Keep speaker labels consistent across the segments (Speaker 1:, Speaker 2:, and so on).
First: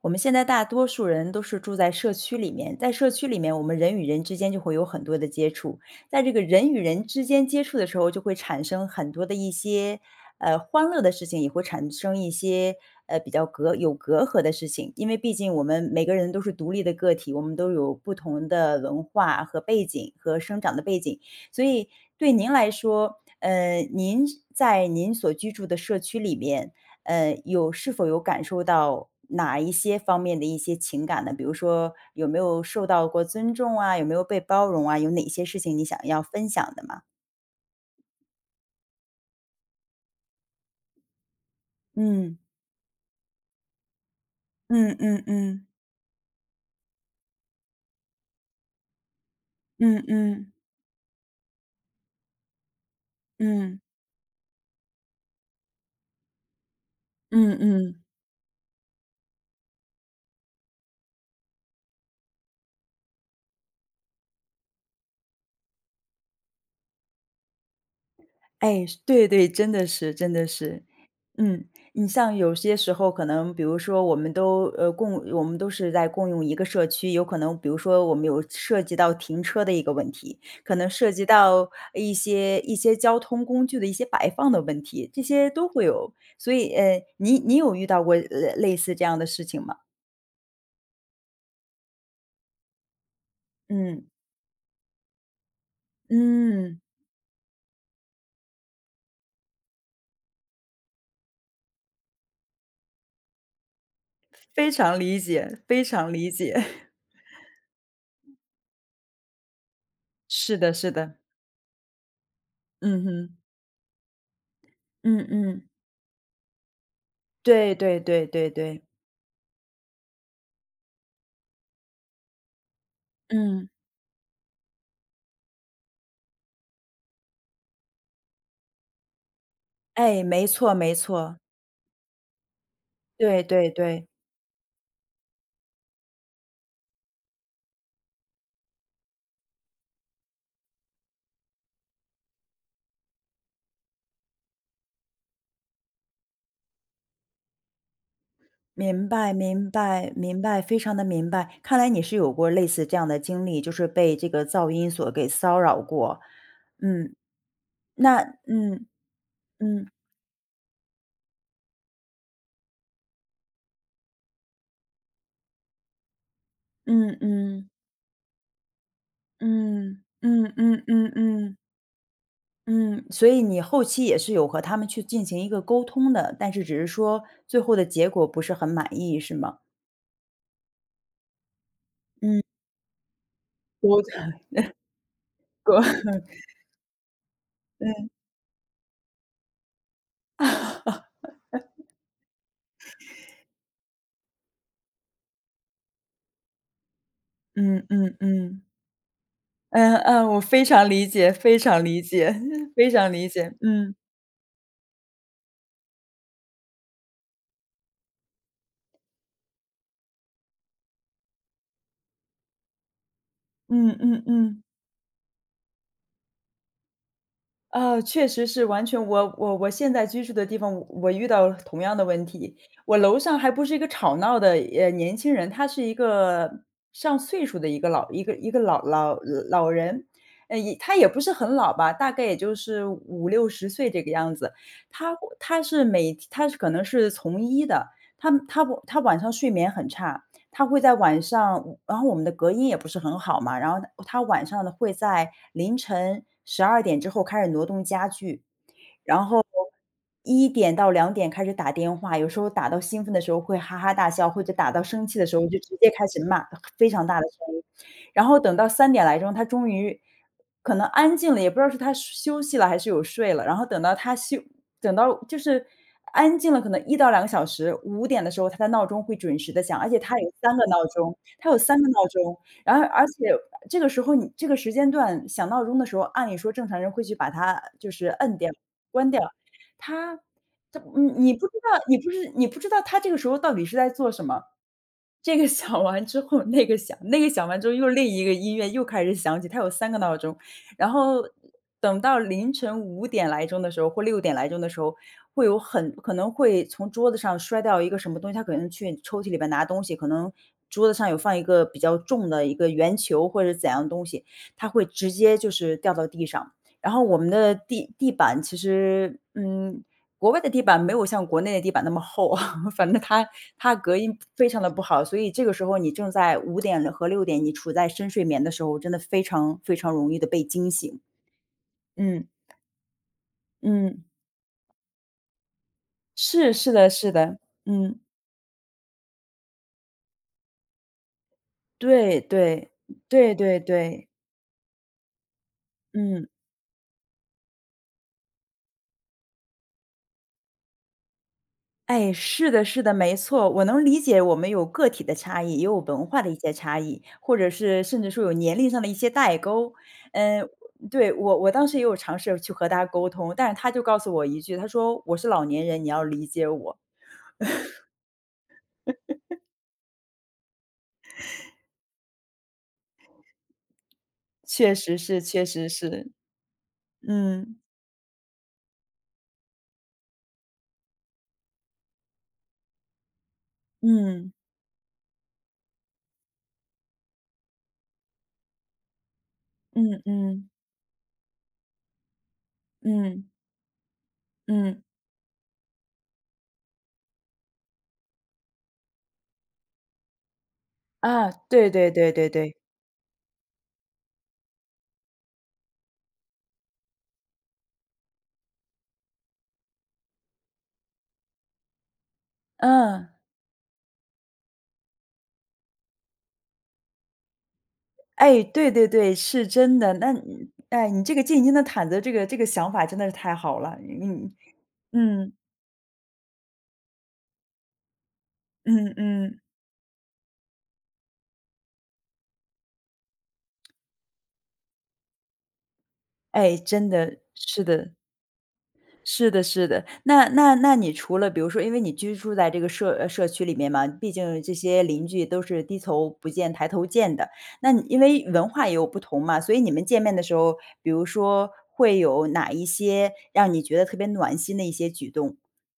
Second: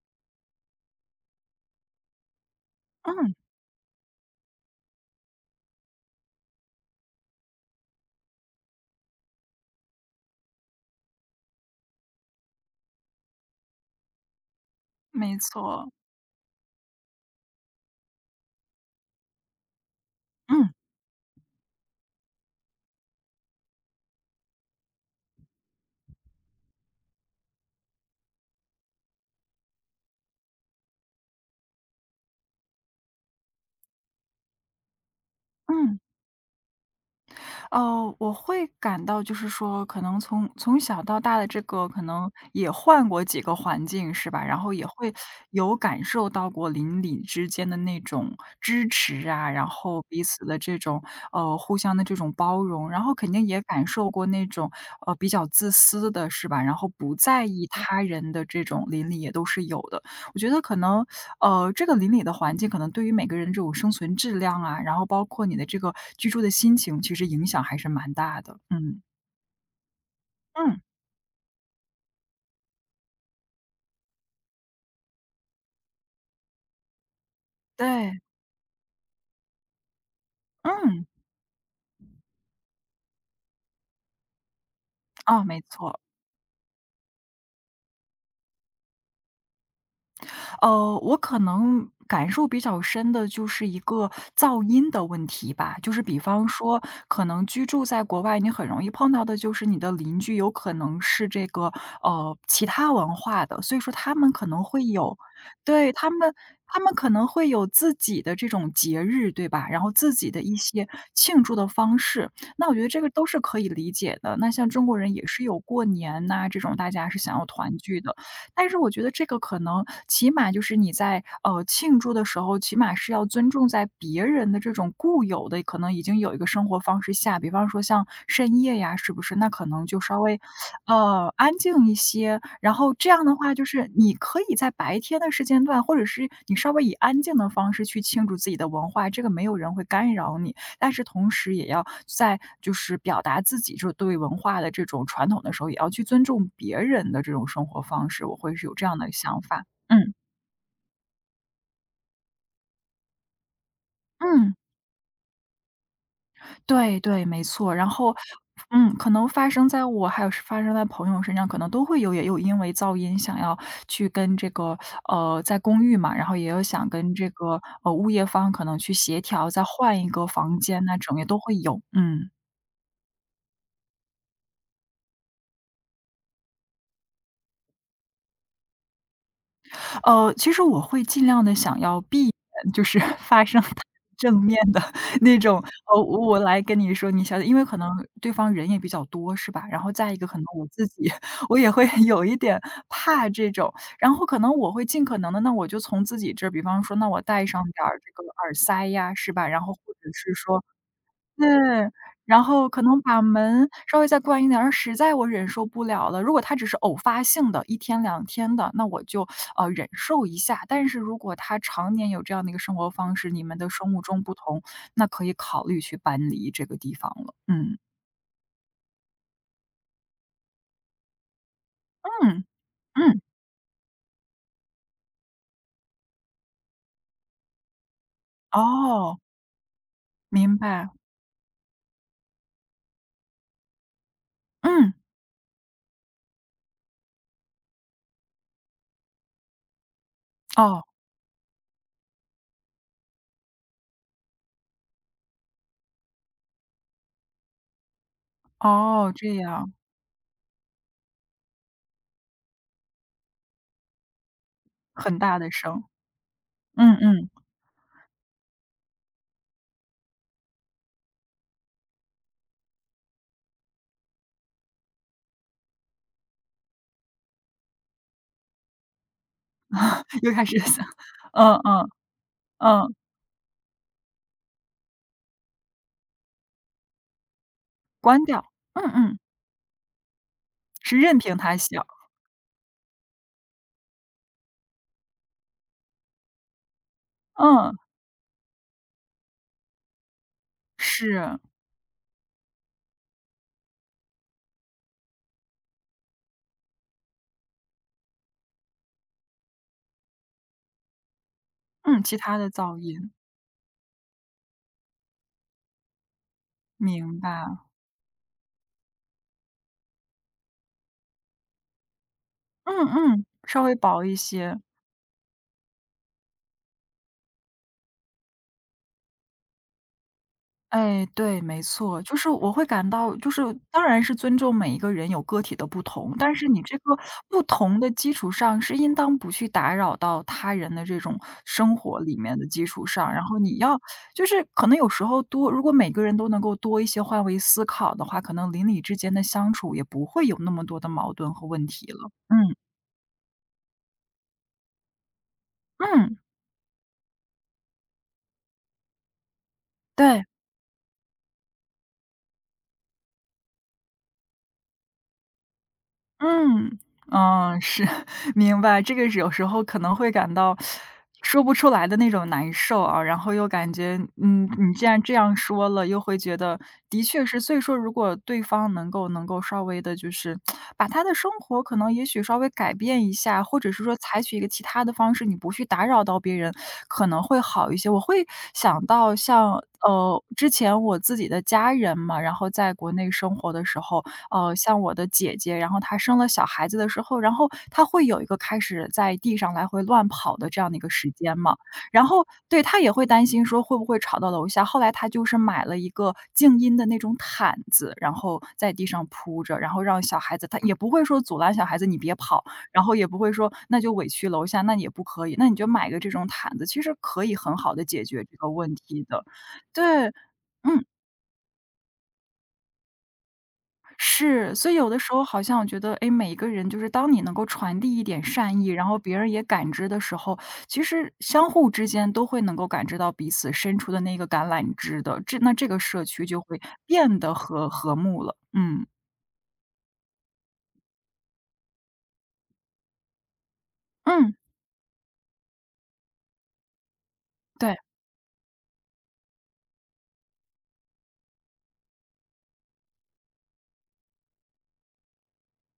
Speaker 1: 我们现在大多数人都是住在社区里面，在社区
Speaker 2: 嗯，
Speaker 1: 里面，我们人与人之间就会有很多的接触，在这个人与人之间接触的时候，就会产生很多的一些欢乐的事情，也会产生一些比较有隔阂的事情，因为毕
Speaker 2: 没
Speaker 1: 竟我们
Speaker 2: 错。
Speaker 1: 每个人都是独立的个体，我们都有不同的文化和背景和生
Speaker 2: 嗯
Speaker 1: 长的背景，所以对您来说，您在您所居住的社区里面。是否有感受到哪一些方面的一些情感呢？比如说有没有受到过尊重啊？有没有被包容啊？有哪些事情你想
Speaker 2: 嗯，
Speaker 1: 要分享的吗？
Speaker 2: 我会感到就是说，可能从小到大的这个，可能
Speaker 1: 嗯。
Speaker 2: 也换过几个环境，是吧？然后也
Speaker 1: 嗯
Speaker 2: 会
Speaker 1: 嗯嗯
Speaker 2: 有感受到过邻里之间的那种支持啊，然
Speaker 1: 嗯
Speaker 2: 后彼此
Speaker 1: 嗯
Speaker 2: 的这种互相的这种包容，然后肯定也
Speaker 1: 嗯
Speaker 2: 感受过那种比较自私的，是吧？然后不在
Speaker 1: 嗯
Speaker 2: 意
Speaker 1: 嗯，
Speaker 2: 他人的这种邻里也都是有的。我觉得可能这个邻里的环境可能对于每个人这种生存质量啊，然后包括你的这个居住的心情，其实影响还是蛮大的。
Speaker 1: 哎，
Speaker 2: 嗯，
Speaker 1: 对对，真的是真的
Speaker 2: 嗯，
Speaker 1: 是。嗯，你像有些时候可能，比如说我们都是在共用一个社区，有可能比如说我
Speaker 2: 对，
Speaker 1: 们有涉及到停车的一个问题，可能
Speaker 2: 嗯。
Speaker 1: 涉及到一些交通工具的一些摆放的问题，这
Speaker 2: 啊，
Speaker 1: 些
Speaker 2: 没
Speaker 1: 都会
Speaker 2: 错。
Speaker 1: 有。所以你有遇到过类似这样的事情吗？
Speaker 2: 我可能感受比较深的就是一
Speaker 1: 嗯
Speaker 2: 个噪音的问题吧。就是比方
Speaker 1: 嗯，
Speaker 2: 说，可能居住在国外，你很容易碰到的就是你的邻居有可能是这个其他文化的，所以说他们可能
Speaker 1: 非
Speaker 2: 会
Speaker 1: 常
Speaker 2: 有，
Speaker 1: 理解，非
Speaker 2: 对
Speaker 1: 常
Speaker 2: 他
Speaker 1: 理
Speaker 2: 们。
Speaker 1: 解，
Speaker 2: 他们可 能会有自己的这种节日，对吧？然后自己的一
Speaker 1: 是的，
Speaker 2: 些
Speaker 1: 是的，
Speaker 2: 庆祝的方式，那我觉得这
Speaker 1: 嗯
Speaker 2: 个都
Speaker 1: 哼，
Speaker 2: 是可以理解的。那像中国人
Speaker 1: 嗯
Speaker 2: 也是有
Speaker 1: 嗯，
Speaker 2: 过年呐、这种大家是想要
Speaker 1: 对
Speaker 2: 团
Speaker 1: 对
Speaker 2: 聚的，
Speaker 1: 对对
Speaker 2: 但是
Speaker 1: 对，
Speaker 2: 我觉得这个可能起码就是你在，庆祝的时候，起码是要尊
Speaker 1: 嗯，
Speaker 2: 重在别人的这种固有的可能已经有一个生活方式下。比方说像深夜呀，是不是？那可能就稍
Speaker 1: 哎，
Speaker 2: 微，
Speaker 1: 没错没错。
Speaker 2: 安静一些。然后这样的
Speaker 1: 对
Speaker 2: 话，就
Speaker 1: 对
Speaker 2: 是
Speaker 1: 对，
Speaker 2: 你可以在白天的时间段，或者是你稍微以安静的方式去庆祝自己的文化，这个没有人会干扰你。但是同时也要在就是表达自己就是对文化的这种传统的时候，也要去尊重别人的这种生活方式，我会是有这样
Speaker 1: 明
Speaker 2: 的
Speaker 1: 白
Speaker 2: 想法。
Speaker 1: 明白
Speaker 2: 嗯，
Speaker 1: 明白，非常的明白。看来你是有过类似这样的经历，就是被这个
Speaker 2: 嗯，
Speaker 1: 噪音所给骚扰过。
Speaker 2: 对
Speaker 1: 嗯，
Speaker 2: 对，没错。然后，
Speaker 1: 那嗯
Speaker 2: 嗯，可能发生在
Speaker 1: 嗯
Speaker 2: 我还有是发生在朋友身上，可能都会有。也有因为噪音想要去跟这个在公寓嘛，然后也有想跟
Speaker 1: 嗯
Speaker 2: 这个
Speaker 1: 嗯
Speaker 2: 物业方可能去协调，再换
Speaker 1: 嗯
Speaker 2: 一个
Speaker 1: 嗯
Speaker 2: 房
Speaker 1: 嗯
Speaker 2: 间那
Speaker 1: 嗯
Speaker 2: 种，也都
Speaker 1: 嗯
Speaker 2: 会有。嗯。
Speaker 1: 嗯，所以你后期也是有和他们去进行一个沟通的，但是只是说最后的结果不是很满意，是吗？
Speaker 2: 其实我会尽量的想要避
Speaker 1: 嗯，
Speaker 2: 免，就是 发生太
Speaker 1: 我 通
Speaker 2: 正面的 那种。我来跟你说，你想因为可能对方人也比较多，是吧？然后再一个可能我自己 我也会 有一点怕这种。然后可能我会尽可能的，那我就从自己这儿，比方说那我带 上
Speaker 1: 嗯
Speaker 2: 点
Speaker 1: 嗯
Speaker 2: 儿这
Speaker 1: 嗯
Speaker 2: 个耳
Speaker 1: 嗯。
Speaker 2: 塞呀，是吧？然后或
Speaker 1: 嗯
Speaker 2: 者
Speaker 1: 嗯，
Speaker 2: 是
Speaker 1: 我
Speaker 2: 说
Speaker 1: 非常理解，
Speaker 2: 对，
Speaker 1: 非常理解，
Speaker 2: 然后 可
Speaker 1: 非
Speaker 2: 能
Speaker 1: 常
Speaker 2: 把
Speaker 1: 理解。
Speaker 2: 门
Speaker 1: 嗯，
Speaker 2: 稍微再关一点。然后实在我忍受不了了，如果它只是偶发性的一天两天的，那我就，忍受一下。但是如果它常年有这样的一个生活方式，你们的
Speaker 1: 嗯
Speaker 2: 生物
Speaker 1: 嗯
Speaker 2: 钟不
Speaker 1: 嗯，
Speaker 2: 同，那可以考虑去搬离这个地方了。嗯，
Speaker 1: 啊，确实是完全我现在居住的地方，我遇到同样的问
Speaker 2: 嗯，
Speaker 1: 题。我楼
Speaker 2: 嗯，
Speaker 1: 上还不是一个吵闹的，年轻人，他是一个上岁数的一个
Speaker 2: 哦，
Speaker 1: 老人，呃，
Speaker 2: 明
Speaker 1: 也
Speaker 2: 白，
Speaker 1: 他也不是很老吧，大概也就是五六十岁这个样子。
Speaker 2: 嗯，
Speaker 1: 他可能是从医的，他晚上睡眠很差。他会
Speaker 2: 哦，
Speaker 1: 在晚上然后我们的隔音也不是很好嘛，然后他晚上呢会在凌晨12点之后开始挪动家具，
Speaker 2: 哦，
Speaker 1: 然
Speaker 2: 这
Speaker 1: 后
Speaker 2: 样，
Speaker 1: 1点到2点开始打电话，有时候打到兴奋的时候会哈哈大笑，或者打到生气
Speaker 2: 很
Speaker 1: 的时
Speaker 2: 大
Speaker 1: 候
Speaker 2: 的
Speaker 1: 就直
Speaker 2: 声，
Speaker 1: 接开始骂，非
Speaker 2: 嗯
Speaker 1: 常大的
Speaker 2: 嗯，
Speaker 1: 声音。然后等到3点来钟，他终于可能安静了，也不知道是他休息了还是有睡了，然后等到就是安静了可能1到2个小时五点的时候他的闹钟会准时的响，而且他 有
Speaker 2: 又开
Speaker 1: 三
Speaker 2: 始
Speaker 1: 个闹
Speaker 2: 想，
Speaker 1: 钟，他
Speaker 2: 嗯
Speaker 1: 有三个
Speaker 2: 嗯，
Speaker 1: 闹钟。然后
Speaker 2: 嗯，
Speaker 1: 而且这个时候你这个时间段响闹钟的时候，按理说正常人会去把它就是
Speaker 2: 关
Speaker 1: 摁
Speaker 2: 掉，
Speaker 1: 掉。
Speaker 2: 嗯
Speaker 1: 关
Speaker 2: 嗯，
Speaker 1: 掉。他他
Speaker 2: 是
Speaker 1: 嗯，
Speaker 2: 任凭它响，
Speaker 1: 你不知道他这个时候到底是在做什么。这个想完之后，那个想完之后
Speaker 2: 嗯。
Speaker 1: 又另一个音乐又开始响起，它有三个闹钟。然后
Speaker 2: 是，
Speaker 1: 等到凌晨5点来钟的时候或6点来钟的时候，很可能会从桌子上摔掉一个什么东西，他可能去抽屉里边拿东西，可能桌子上有放一个比较
Speaker 2: 嗯，其
Speaker 1: 重
Speaker 2: 他
Speaker 1: 的
Speaker 2: 的
Speaker 1: 一个
Speaker 2: 噪
Speaker 1: 圆
Speaker 2: 音，
Speaker 1: 球或者怎样的东西，它会直接就是掉到地上。然后我
Speaker 2: 明
Speaker 1: 们的
Speaker 2: 白。
Speaker 1: 地板其实，嗯，国外的地板没有像国内的地板那么厚。
Speaker 2: 嗯
Speaker 1: 反正
Speaker 2: 嗯，
Speaker 1: 它
Speaker 2: 稍微
Speaker 1: 隔
Speaker 2: 薄一
Speaker 1: 音非
Speaker 2: 些。
Speaker 1: 常的不好，所以这个时候你正在5点和6点，你处在深睡眠的时候，真的非常非常容易的被惊醒。
Speaker 2: 哎，对，没错，就
Speaker 1: 嗯，
Speaker 2: 是我会感到就是当然
Speaker 1: 嗯，
Speaker 2: 是尊重每一个人有个体的不同，但是
Speaker 1: 是，
Speaker 2: 你
Speaker 1: 是
Speaker 2: 这
Speaker 1: 的
Speaker 2: 个
Speaker 1: 是的，
Speaker 2: 不同的
Speaker 1: 嗯，
Speaker 2: 基础上，是应当不去打扰到他人的这种生活里
Speaker 1: 对
Speaker 2: 面的基
Speaker 1: 对，
Speaker 2: 础上，然
Speaker 1: 对
Speaker 2: 后你
Speaker 1: 对
Speaker 2: 要
Speaker 1: 对，
Speaker 2: 就是可能有时候多如果每个人
Speaker 1: 嗯。
Speaker 2: 都能够多一些换位思考的话，可能邻里之间的相处也不会有那么多的矛盾和问题
Speaker 1: 哎，
Speaker 2: 了。
Speaker 1: 是
Speaker 2: 嗯，
Speaker 1: 的，是的，没错，我能理解我们有个体的差异，也有文
Speaker 2: 嗯，
Speaker 1: 化的一些差异，或者是甚至说有年龄上的一些代沟。
Speaker 2: 对。
Speaker 1: 嗯，对，我当时也有尝试去和他沟通，但是他就告诉我一句，他说：“我是老年人，你要理解我。”
Speaker 2: 嗯，嗯，是，明白。这个是有时候可能会感到说不出来的那种难受啊，然后又感觉，嗯，你
Speaker 1: 确
Speaker 2: 既
Speaker 1: 实
Speaker 2: 然这
Speaker 1: 是，
Speaker 2: 样
Speaker 1: 确实
Speaker 2: 说了，又
Speaker 1: 是，
Speaker 2: 会觉得的确是。所
Speaker 1: 嗯，
Speaker 2: 以说如果对方能够能够稍微的就是把他的生活可能也许稍微改变一下，或者是说采
Speaker 1: 嗯，
Speaker 2: 取一个其他的方式，你不去打扰到别人，可能会好一些。我会想到像，
Speaker 1: 嗯嗯，
Speaker 2: 之前我自己的家人嘛，然后在国内
Speaker 1: 嗯，
Speaker 2: 生活的时候，像
Speaker 1: 嗯，
Speaker 2: 我的姐姐，然后她生了小孩子的时候，然后她会有一个开始在地上来回乱跑的这样的一个时
Speaker 1: 啊，
Speaker 2: 间嘛。
Speaker 1: 对对
Speaker 2: 然
Speaker 1: 对
Speaker 2: 后
Speaker 1: 对对，
Speaker 2: 对，她也会担心说会不会吵到楼下，后来她就是买了一个静音的那种毯子，然后在地上铺着，然后让小孩子她也不会说阻拦小孩子你别跑，然后也
Speaker 1: 嗯，
Speaker 2: 不会说那就委屈楼下，那你也不可以，那你就买个这种毯子，其实可以很好的解决这
Speaker 1: 哎，
Speaker 2: 个
Speaker 1: 对
Speaker 2: 问
Speaker 1: 对
Speaker 2: 题
Speaker 1: 对，
Speaker 2: 的。
Speaker 1: 是真的。
Speaker 2: 对，
Speaker 1: 那你
Speaker 2: 嗯。
Speaker 1: 哎，你这个进京的毯子，这个想法真的是太好了，你
Speaker 2: 是，所以有的时候
Speaker 1: 嗯，
Speaker 2: 好像我觉得，哎，每一个人就是当你能够传递一点善意，然
Speaker 1: 嗯
Speaker 2: 后别人
Speaker 1: 嗯，
Speaker 2: 也感知的时候，其实相互之间都会能够感知到彼此伸出的那个橄榄枝的，这那这个社区就
Speaker 1: 哎，
Speaker 2: 会
Speaker 1: 真的，
Speaker 2: 变得
Speaker 1: 是
Speaker 2: 和
Speaker 1: 的，
Speaker 2: 和睦了。嗯，
Speaker 1: 是的是的。那你除了比如说因为你居住在这个社区里面嘛，毕
Speaker 2: 嗯，
Speaker 1: 竟这些邻居都是低头不见抬头见的。那
Speaker 2: 对，
Speaker 1: 你因为文化也有不同嘛，所以你们见面的时候，比如说会有哪一些让你觉得特别暖心的一些举动？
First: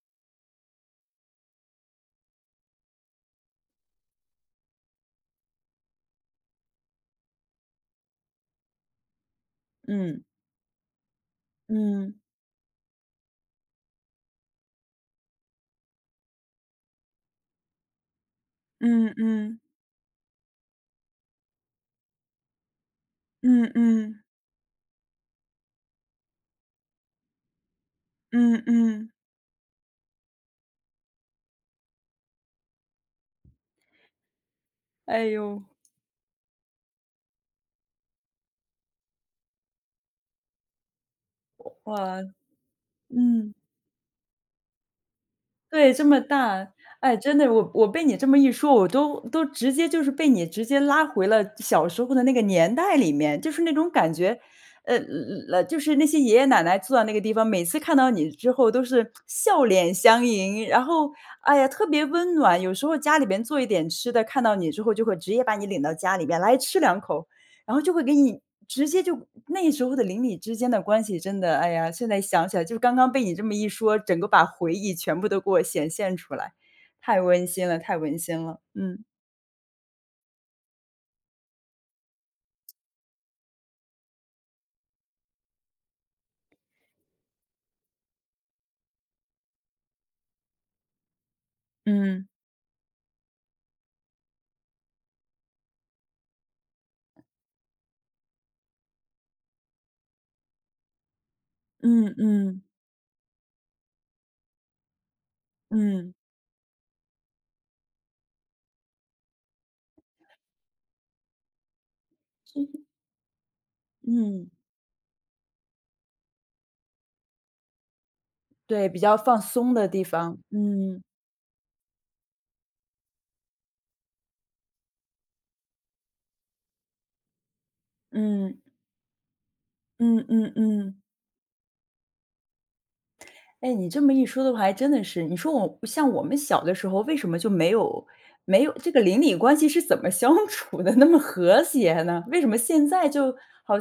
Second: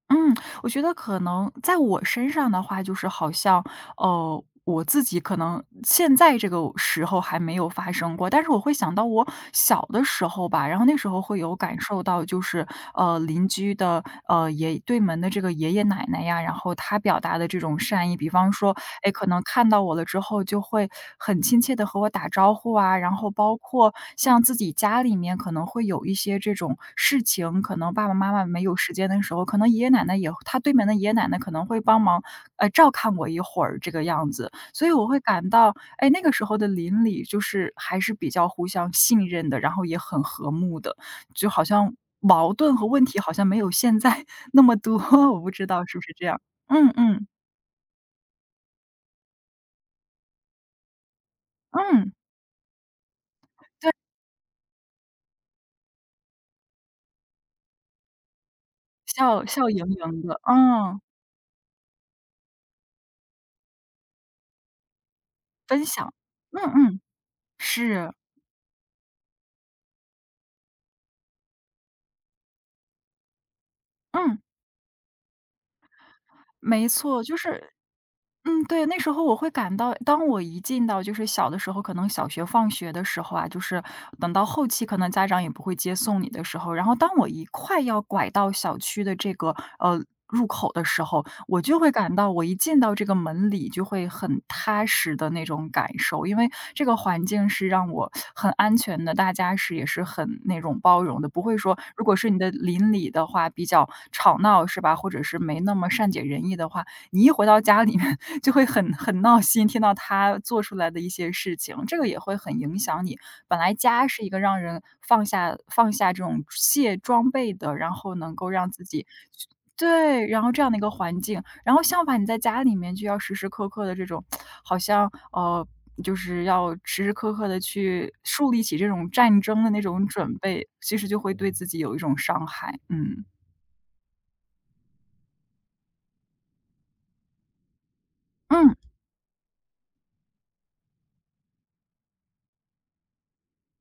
Speaker 2: 嗯，我觉得可能在我身上的话，就是好像哦，我自己可能现在这个时候还没有发生过，但是我会想到我小的
Speaker 1: 嗯，
Speaker 2: 时候吧。然后那时候会有感受
Speaker 1: 嗯，
Speaker 2: 到，就是邻居的对门的这个爷爷奶奶呀，然后他表达的这种善意。比方说，哎，
Speaker 1: 嗯
Speaker 2: 可能
Speaker 1: 嗯，
Speaker 2: 看到我了之后就会很亲切的和我打招呼啊。然后包
Speaker 1: 嗯
Speaker 2: 括
Speaker 1: 嗯，
Speaker 2: 像自己家里面可能会有一些这种事情，可能爸爸妈妈
Speaker 1: 嗯
Speaker 2: 没有时间
Speaker 1: 嗯，
Speaker 2: 的时候，可能爷爷奶奶也他对门的爷爷奶奶可能会帮忙。照看我一会儿这个样子。所以我会
Speaker 1: 哎
Speaker 2: 感
Speaker 1: 呦，
Speaker 2: 到，哎，那个时候的邻里就是还是比较互相信任的，然后也很和睦的，就好像
Speaker 1: 哇，
Speaker 2: 矛盾和问题好像
Speaker 1: 嗯。
Speaker 2: 没有现在 那么多，我不知道
Speaker 1: 对，
Speaker 2: 是不
Speaker 1: 这
Speaker 2: 是
Speaker 1: 么
Speaker 2: 这样。
Speaker 1: 大。
Speaker 2: 嗯
Speaker 1: 哎，
Speaker 2: 嗯
Speaker 1: 真的，我被你这么一说，我都直接就是被你直接拉回了小时
Speaker 2: 嗯，
Speaker 1: 候的那个年代里面，就是那种
Speaker 2: 对，
Speaker 1: 感觉，呃呃，就是那些爷爷奶奶坐在那个地方，每次看到你之后都是
Speaker 2: 笑
Speaker 1: 笑
Speaker 2: 笑盈
Speaker 1: 脸
Speaker 2: 盈
Speaker 1: 相
Speaker 2: 的，
Speaker 1: 迎，然
Speaker 2: 嗯，
Speaker 1: 后，哎呀，特别温暖。有时候家里边做一点吃的，看到你之后就会直接把你领
Speaker 2: 分
Speaker 1: 到
Speaker 2: 享，
Speaker 1: 家里边来
Speaker 2: 嗯
Speaker 1: 吃两
Speaker 2: 嗯，
Speaker 1: 口。然后就会
Speaker 2: 是，
Speaker 1: 给你直接就那时候的邻里之间的关系真的，哎呀，现在想起来就刚刚被你这么一说，整个
Speaker 2: 嗯，
Speaker 1: 把回忆全部都给我显现出来，
Speaker 2: 没
Speaker 1: 太
Speaker 2: 错，就
Speaker 1: 温馨
Speaker 2: 是
Speaker 1: 了，太温馨了。
Speaker 2: 嗯，对，那
Speaker 1: 嗯。
Speaker 2: 时候我会感到，当我一进到就是小的时候，可能小学放学的时候啊，就是等到后期可能家长也不会接送你的时候，然后当我一快要拐到小区的这个入口的时候，我就会感
Speaker 1: 嗯，
Speaker 2: 到我一进到这个门里就会很踏实的那种感受。因为这个环境是让我很安全的，大家是也是很那种包容的，不会说如
Speaker 1: 嗯
Speaker 2: 果是你的
Speaker 1: 嗯，
Speaker 2: 邻里的话比较吵闹是吧，或者是没那么善
Speaker 1: 嗯，
Speaker 2: 解人意的话，你一回到家里面 就会很闹心，听到他做出来的一些事情，这个也会很影响你。本来家是一个
Speaker 1: 嗯，
Speaker 2: 让人放下这种卸装备的，然后能够让自
Speaker 1: 对，比
Speaker 2: 己
Speaker 1: 较放松的地
Speaker 2: 对，
Speaker 1: 方，
Speaker 2: 然后这样的一个
Speaker 1: 嗯。
Speaker 2: 环境。然后相反你在家里面就要时时刻刻的这种好像，就是要时时刻刻的去树
Speaker 1: 嗯，
Speaker 2: 立起这种战争的那种
Speaker 1: 嗯
Speaker 2: 准
Speaker 1: 嗯
Speaker 2: 备，其
Speaker 1: 嗯。
Speaker 2: 实就会对自己有一种伤害。嗯。
Speaker 1: 哎，你这么一说的话还真的是，你说我像我们小的时候为什么就没有
Speaker 2: 嗯，
Speaker 1: 这个邻里关系是怎么相处的那么和谐呢？为什么现在就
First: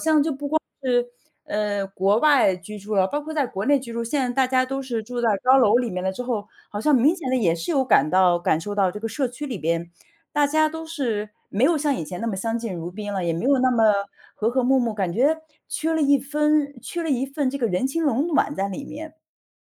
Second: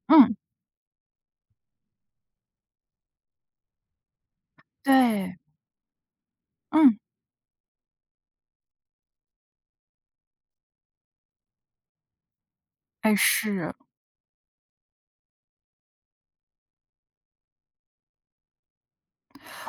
Speaker 2: 嗯，
Speaker 1: 是，国外居住了，包括在国内居住，现在大家都是住在
Speaker 2: 对，
Speaker 1: 高楼里面了之后，好像
Speaker 2: 嗯，
Speaker 1: 明显的也是有感到感受到这个社区里边，大家都是没有像以前那么相敬如宾
Speaker 2: 哎，
Speaker 1: 了，也没有那
Speaker 2: 是。
Speaker 1: 么和和睦睦，感觉缺了一份这个人情冷暖在里面。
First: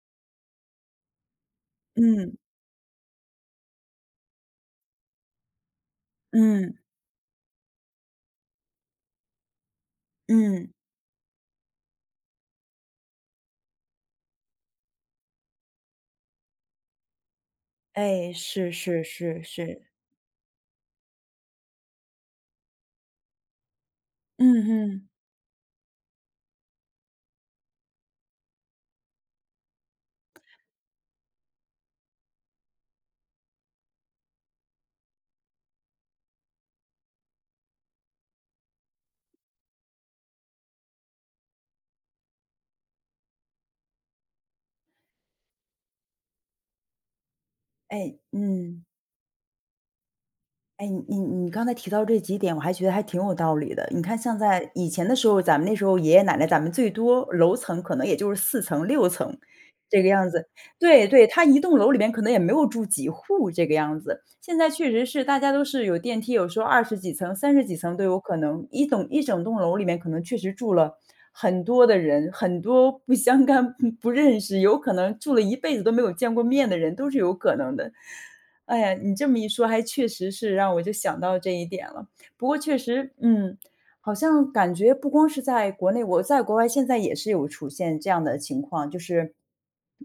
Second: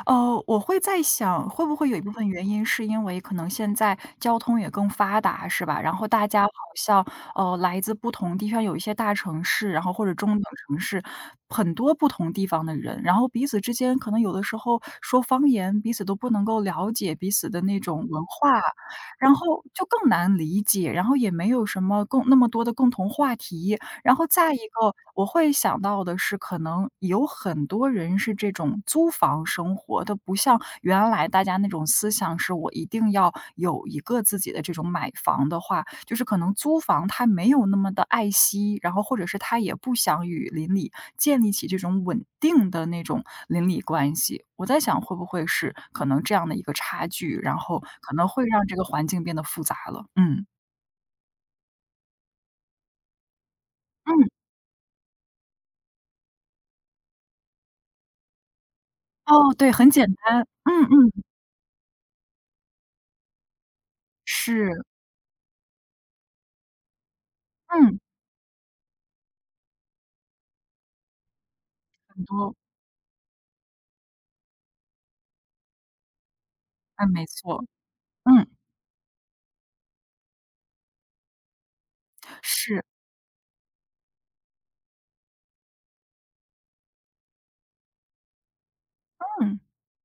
Speaker 2: 我会在想，会不会有一部分
Speaker 1: 嗯，
Speaker 2: 原因是因为可能现在交通也更发达，是吧？然后大家好
Speaker 1: 嗯，
Speaker 2: 像来自不同地方，有一些大城市，然后或者中等
Speaker 1: 嗯，
Speaker 2: 城市，很多不同地方的人，然后彼此之间可能有的时候说方言，彼此都不能够了解彼此的那种文
Speaker 1: 哎，
Speaker 2: 化，
Speaker 1: 是是
Speaker 2: 然
Speaker 1: 是
Speaker 2: 后就
Speaker 1: 是，
Speaker 2: 更难理解，然后也没有什么那么多的共同话题，然后再一
Speaker 1: 嗯
Speaker 2: 个
Speaker 1: 嗯，
Speaker 2: 我会想到的是，可能有很多人是这种租房生活，不像原来大家那种思想是我一定要有一个自己的这种买房的话，就是可能租房他没有那么的爱惜，然后或者是他也不想与邻里建立起这种稳定的那种邻里关系。我在想会不会是可能这样的一个差距，然后可
Speaker 1: 哎，
Speaker 2: 能会让这
Speaker 1: 嗯。
Speaker 2: 个环境变得复杂了。嗯，
Speaker 1: 哎，你刚才提到这几点，我还觉得还挺有道理的。你看，
Speaker 2: 嗯，
Speaker 1: 像在以前的时候，咱们那时候爷爷奶奶，咱们最多楼层可能也就是4层、6层
Speaker 2: 哦，对，很
Speaker 1: 这个
Speaker 2: 简
Speaker 1: 样子。
Speaker 2: 单，嗯
Speaker 1: 对
Speaker 2: 嗯，
Speaker 1: 对，他一栋楼里面可能也没有住几户这个样子。现在
Speaker 2: 是。
Speaker 1: 确实是大家都是有电梯，有时候20几层、30几层
Speaker 2: 嗯，
Speaker 1: 都有可能。一整栋楼里面可能确实住了很多的
Speaker 2: 很
Speaker 1: 人，
Speaker 2: 多，
Speaker 1: 很多不相干、不认识，有可能住了一辈子都没有见过面的人，都
Speaker 2: 嗯，
Speaker 1: 是
Speaker 2: 没
Speaker 1: 有可
Speaker 2: 错，
Speaker 1: 能的。
Speaker 2: 嗯，
Speaker 1: 哎呀，你这么一说还确实是让我就想到这一点了。不过确
Speaker 2: 是，
Speaker 1: 实，嗯，好像感觉不光是在国内，我在国外现在也是有出现这样的情况，就是
Speaker 2: 嗯，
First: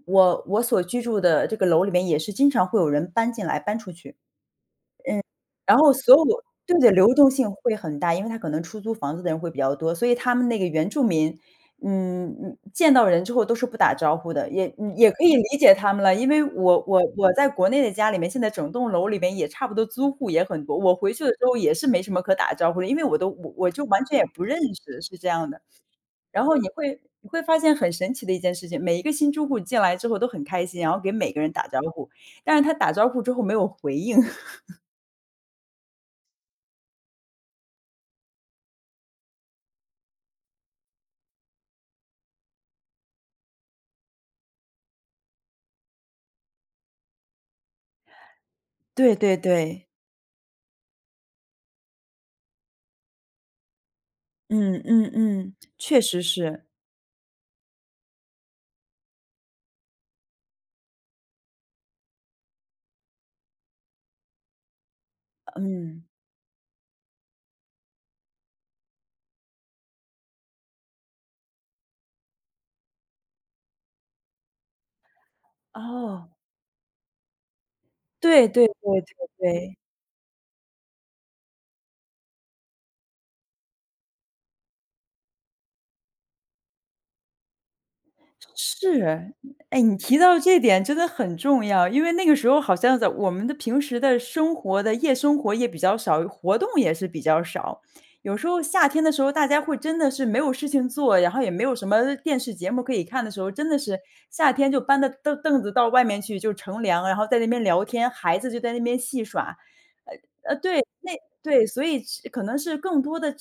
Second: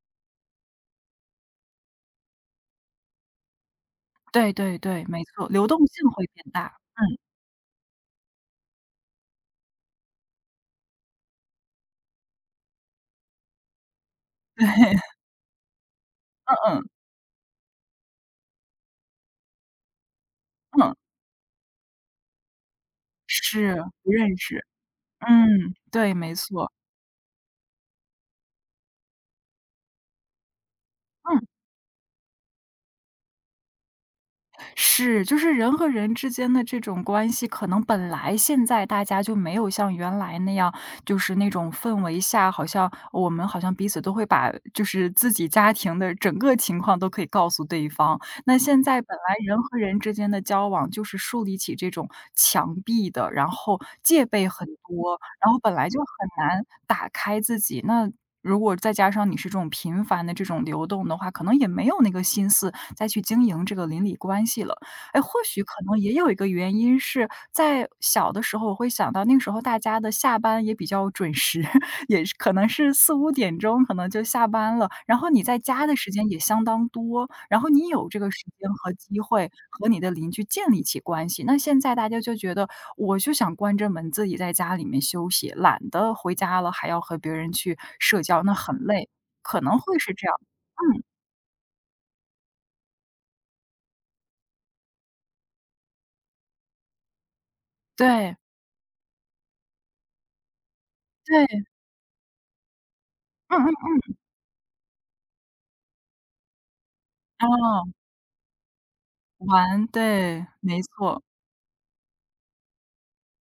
Speaker 1: 我所居住的这个楼里面也是经常会有人搬进来搬出去。
Speaker 2: 对对对，没错，流
Speaker 1: 然
Speaker 2: 动
Speaker 1: 后
Speaker 2: 性
Speaker 1: 所有
Speaker 2: 会变大，
Speaker 1: 对的
Speaker 2: 嗯，
Speaker 1: 流
Speaker 2: 对，
Speaker 1: 动性会很大，因为他可能出租房子的人会比较多，所以他们那个原住民，嗯嗯，见到人之后都是不打招呼的，也 可以理解他们了。因为
Speaker 2: 嗯
Speaker 1: 我
Speaker 2: 嗯，
Speaker 1: 我我在国内的家里面，现在整栋楼里面也差不多租户也很多，我
Speaker 2: 嗯，
Speaker 1: 回去的时候也是没什么可打招呼的，因为我都我我
Speaker 2: 是，
Speaker 1: 就完
Speaker 2: 不
Speaker 1: 全也
Speaker 2: 认
Speaker 1: 不认
Speaker 2: 识，
Speaker 1: 识，是这样的。
Speaker 2: 嗯，对，没
Speaker 1: 然后你
Speaker 2: 错，
Speaker 1: 会你会发现很神奇的一件事情，每一个新住户进来之后都很开心，然后给每个
Speaker 2: 嗯。
Speaker 1: 人打招呼，但是他打招呼之后没有回应。
Speaker 2: 是，就是人和人之间的这种关系，可能本来现在大家就没有像原来那样，就是那种氛围下，好像我们好像彼此都会把就是自己家庭的整个情况都可以告诉对方。那现在
Speaker 1: 对
Speaker 2: 本来
Speaker 1: 对
Speaker 2: 人和
Speaker 1: 对。
Speaker 2: 人之间的交往，就是树立起这种墙壁的，然后戒备很
Speaker 1: 嗯嗯
Speaker 2: 多，然
Speaker 1: 嗯，
Speaker 2: 后本来就
Speaker 1: 确
Speaker 2: 很
Speaker 1: 实
Speaker 2: 难
Speaker 1: 是，
Speaker 2: 打开自己。那如果再加上你是这种频繁的这种流动的话，可能也没有那个心思再去经营这个邻里关系了。哎，或许可能
Speaker 1: 嗯，
Speaker 2: 也有一个原因是在小的时候，我会想到那个时候大家的下班也比较准时，也是可能是四五点钟可能就下班了，然后你在家的时
Speaker 1: 哦，
Speaker 2: 间也相当多，然后你有这个时
Speaker 1: 对对
Speaker 2: 间和
Speaker 1: 对
Speaker 2: 机
Speaker 1: 对
Speaker 2: 会
Speaker 1: 对，
Speaker 2: 和你的邻居建立起关系。那现在大家就觉得我就想关着门自己在家里面休息，懒得回家了还要和别人去社交，那很累，
Speaker 1: 是。
Speaker 2: 可能
Speaker 1: 哎，你
Speaker 2: 会是
Speaker 1: 提
Speaker 2: 这样。
Speaker 1: 到这点真
Speaker 2: 嗯，
Speaker 1: 的很重要，因为那个时候好像在我们的平时的生活的夜生活也比较少，活动也是比较少。有
Speaker 2: 对，
Speaker 1: 时候夏天的时候，大家会真的是没有事情做，然后
Speaker 2: 对，
Speaker 1: 也没有什么电视节目可以看的时候，
Speaker 2: 嗯
Speaker 1: 真的
Speaker 2: 嗯。
Speaker 1: 是夏天就搬着凳子到外面去就乘凉，然后在那边聊
Speaker 2: 哦，
Speaker 1: 天，孩子就在那边戏耍。
Speaker 2: 玩，对，
Speaker 1: 对，
Speaker 2: 没
Speaker 1: 那
Speaker 2: 错，
Speaker 1: 对，所以是可能是更多的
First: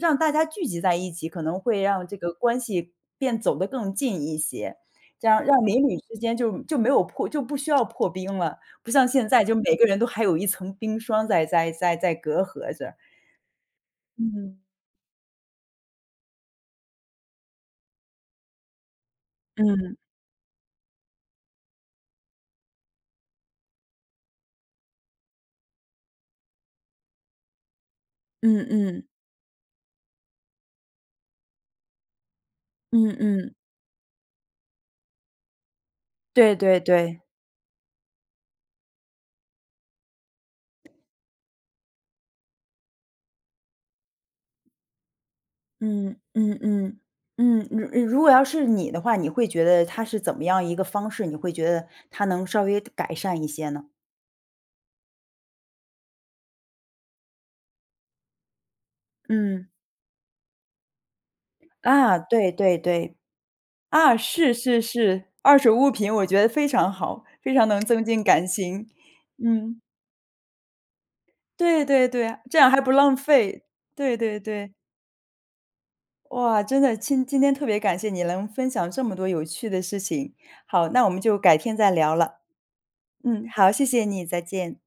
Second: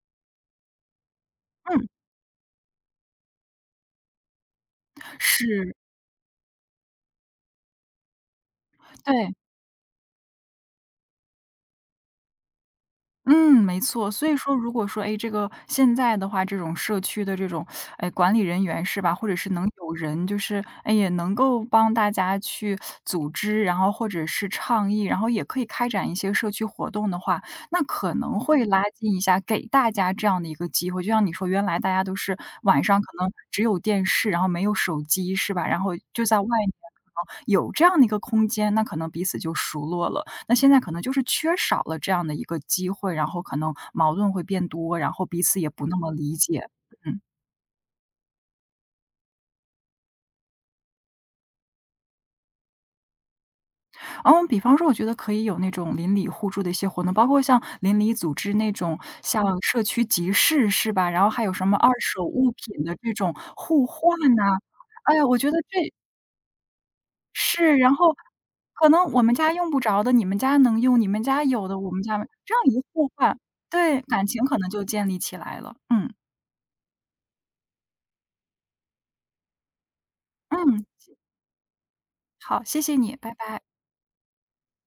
Speaker 1: 让大家聚集在一起，可能会
Speaker 2: 嗯，
Speaker 1: 让这个关系走得更近一些，这样让
Speaker 2: 是，
Speaker 1: 邻里之间就不需要破冰了，不像现
Speaker 2: 对。
Speaker 1: 在就每个人都还有一层冰霜在隔阂着。
Speaker 2: 嗯，没错。所以说
Speaker 1: 嗯。
Speaker 2: 如果说，哎，这个现在的话，这种社区的这种，哎，管理人员是吧，或者是能有
Speaker 1: 嗯，
Speaker 2: 人就是，哎，也能够帮大家去组织，然后或者是倡议，然后也可以开展一些社区活动的话，那可能会
Speaker 1: 嗯
Speaker 2: 拉
Speaker 1: 嗯，
Speaker 2: 近一下，给大家这样的一个机会。就像你说，原来大家都是晚上可
Speaker 1: 嗯
Speaker 2: 能
Speaker 1: 嗯，
Speaker 2: 只有电视，然后没有手机，是吧？然后就在外
Speaker 1: 对
Speaker 2: 面
Speaker 1: 对
Speaker 2: 可
Speaker 1: 对，
Speaker 2: 能有这样的一个空间，那可能彼此就熟络了。那现在可能就是缺少了这样的一个机会，然后可能矛盾会变多，然后彼此也不那么
Speaker 1: 嗯
Speaker 2: 理
Speaker 1: 嗯
Speaker 2: 解。
Speaker 1: 嗯，
Speaker 2: 嗯，
Speaker 1: 嗯，如果要是你的话，你会觉得它是怎么样一个方式，你会觉得它能稍微改善一些呢？
Speaker 2: 嗯，比方说我觉得可以有那种邻里互助的一些活动，包括像邻里组织那种像
Speaker 1: 嗯。
Speaker 2: 社区集市是吧？然后还有什么二
Speaker 1: 啊，
Speaker 2: 手物
Speaker 1: 对对
Speaker 2: 品的这
Speaker 1: 对，
Speaker 2: 种互换
Speaker 1: 啊，
Speaker 2: 呐、
Speaker 1: 是是
Speaker 2: 哎呀，
Speaker 1: 是，
Speaker 2: 我觉得
Speaker 1: 二手物
Speaker 2: 这
Speaker 1: 品我觉得非常好，非常
Speaker 2: 是，
Speaker 1: 能
Speaker 2: 然
Speaker 1: 增
Speaker 2: 后
Speaker 1: 进感情。
Speaker 2: 可能我们家用
Speaker 1: 嗯，
Speaker 2: 不着的，你们家能用，你们家有的，
Speaker 1: 对
Speaker 2: 我们
Speaker 1: 对
Speaker 2: 家没
Speaker 1: 对啊，
Speaker 2: 这
Speaker 1: 这
Speaker 2: 样
Speaker 1: 样还
Speaker 2: 一
Speaker 1: 不
Speaker 2: 互
Speaker 1: 浪
Speaker 2: 换，
Speaker 1: 费。
Speaker 2: 对，
Speaker 1: 对
Speaker 2: 感
Speaker 1: 对
Speaker 2: 情可能
Speaker 1: 对，
Speaker 2: 就建立起来了。嗯
Speaker 1: 哇，真的，今天特别感谢你能分享这么多有趣的事情。
Speaker 2: 嗯，
Speaker 1: 好，那我们就改天再聊了。
Speaker 2: 好，谢谢你，拜
Speaker 1: 嗯，
Speaker 2: 拜。
Speaker 1: 好，谢谢你，再见。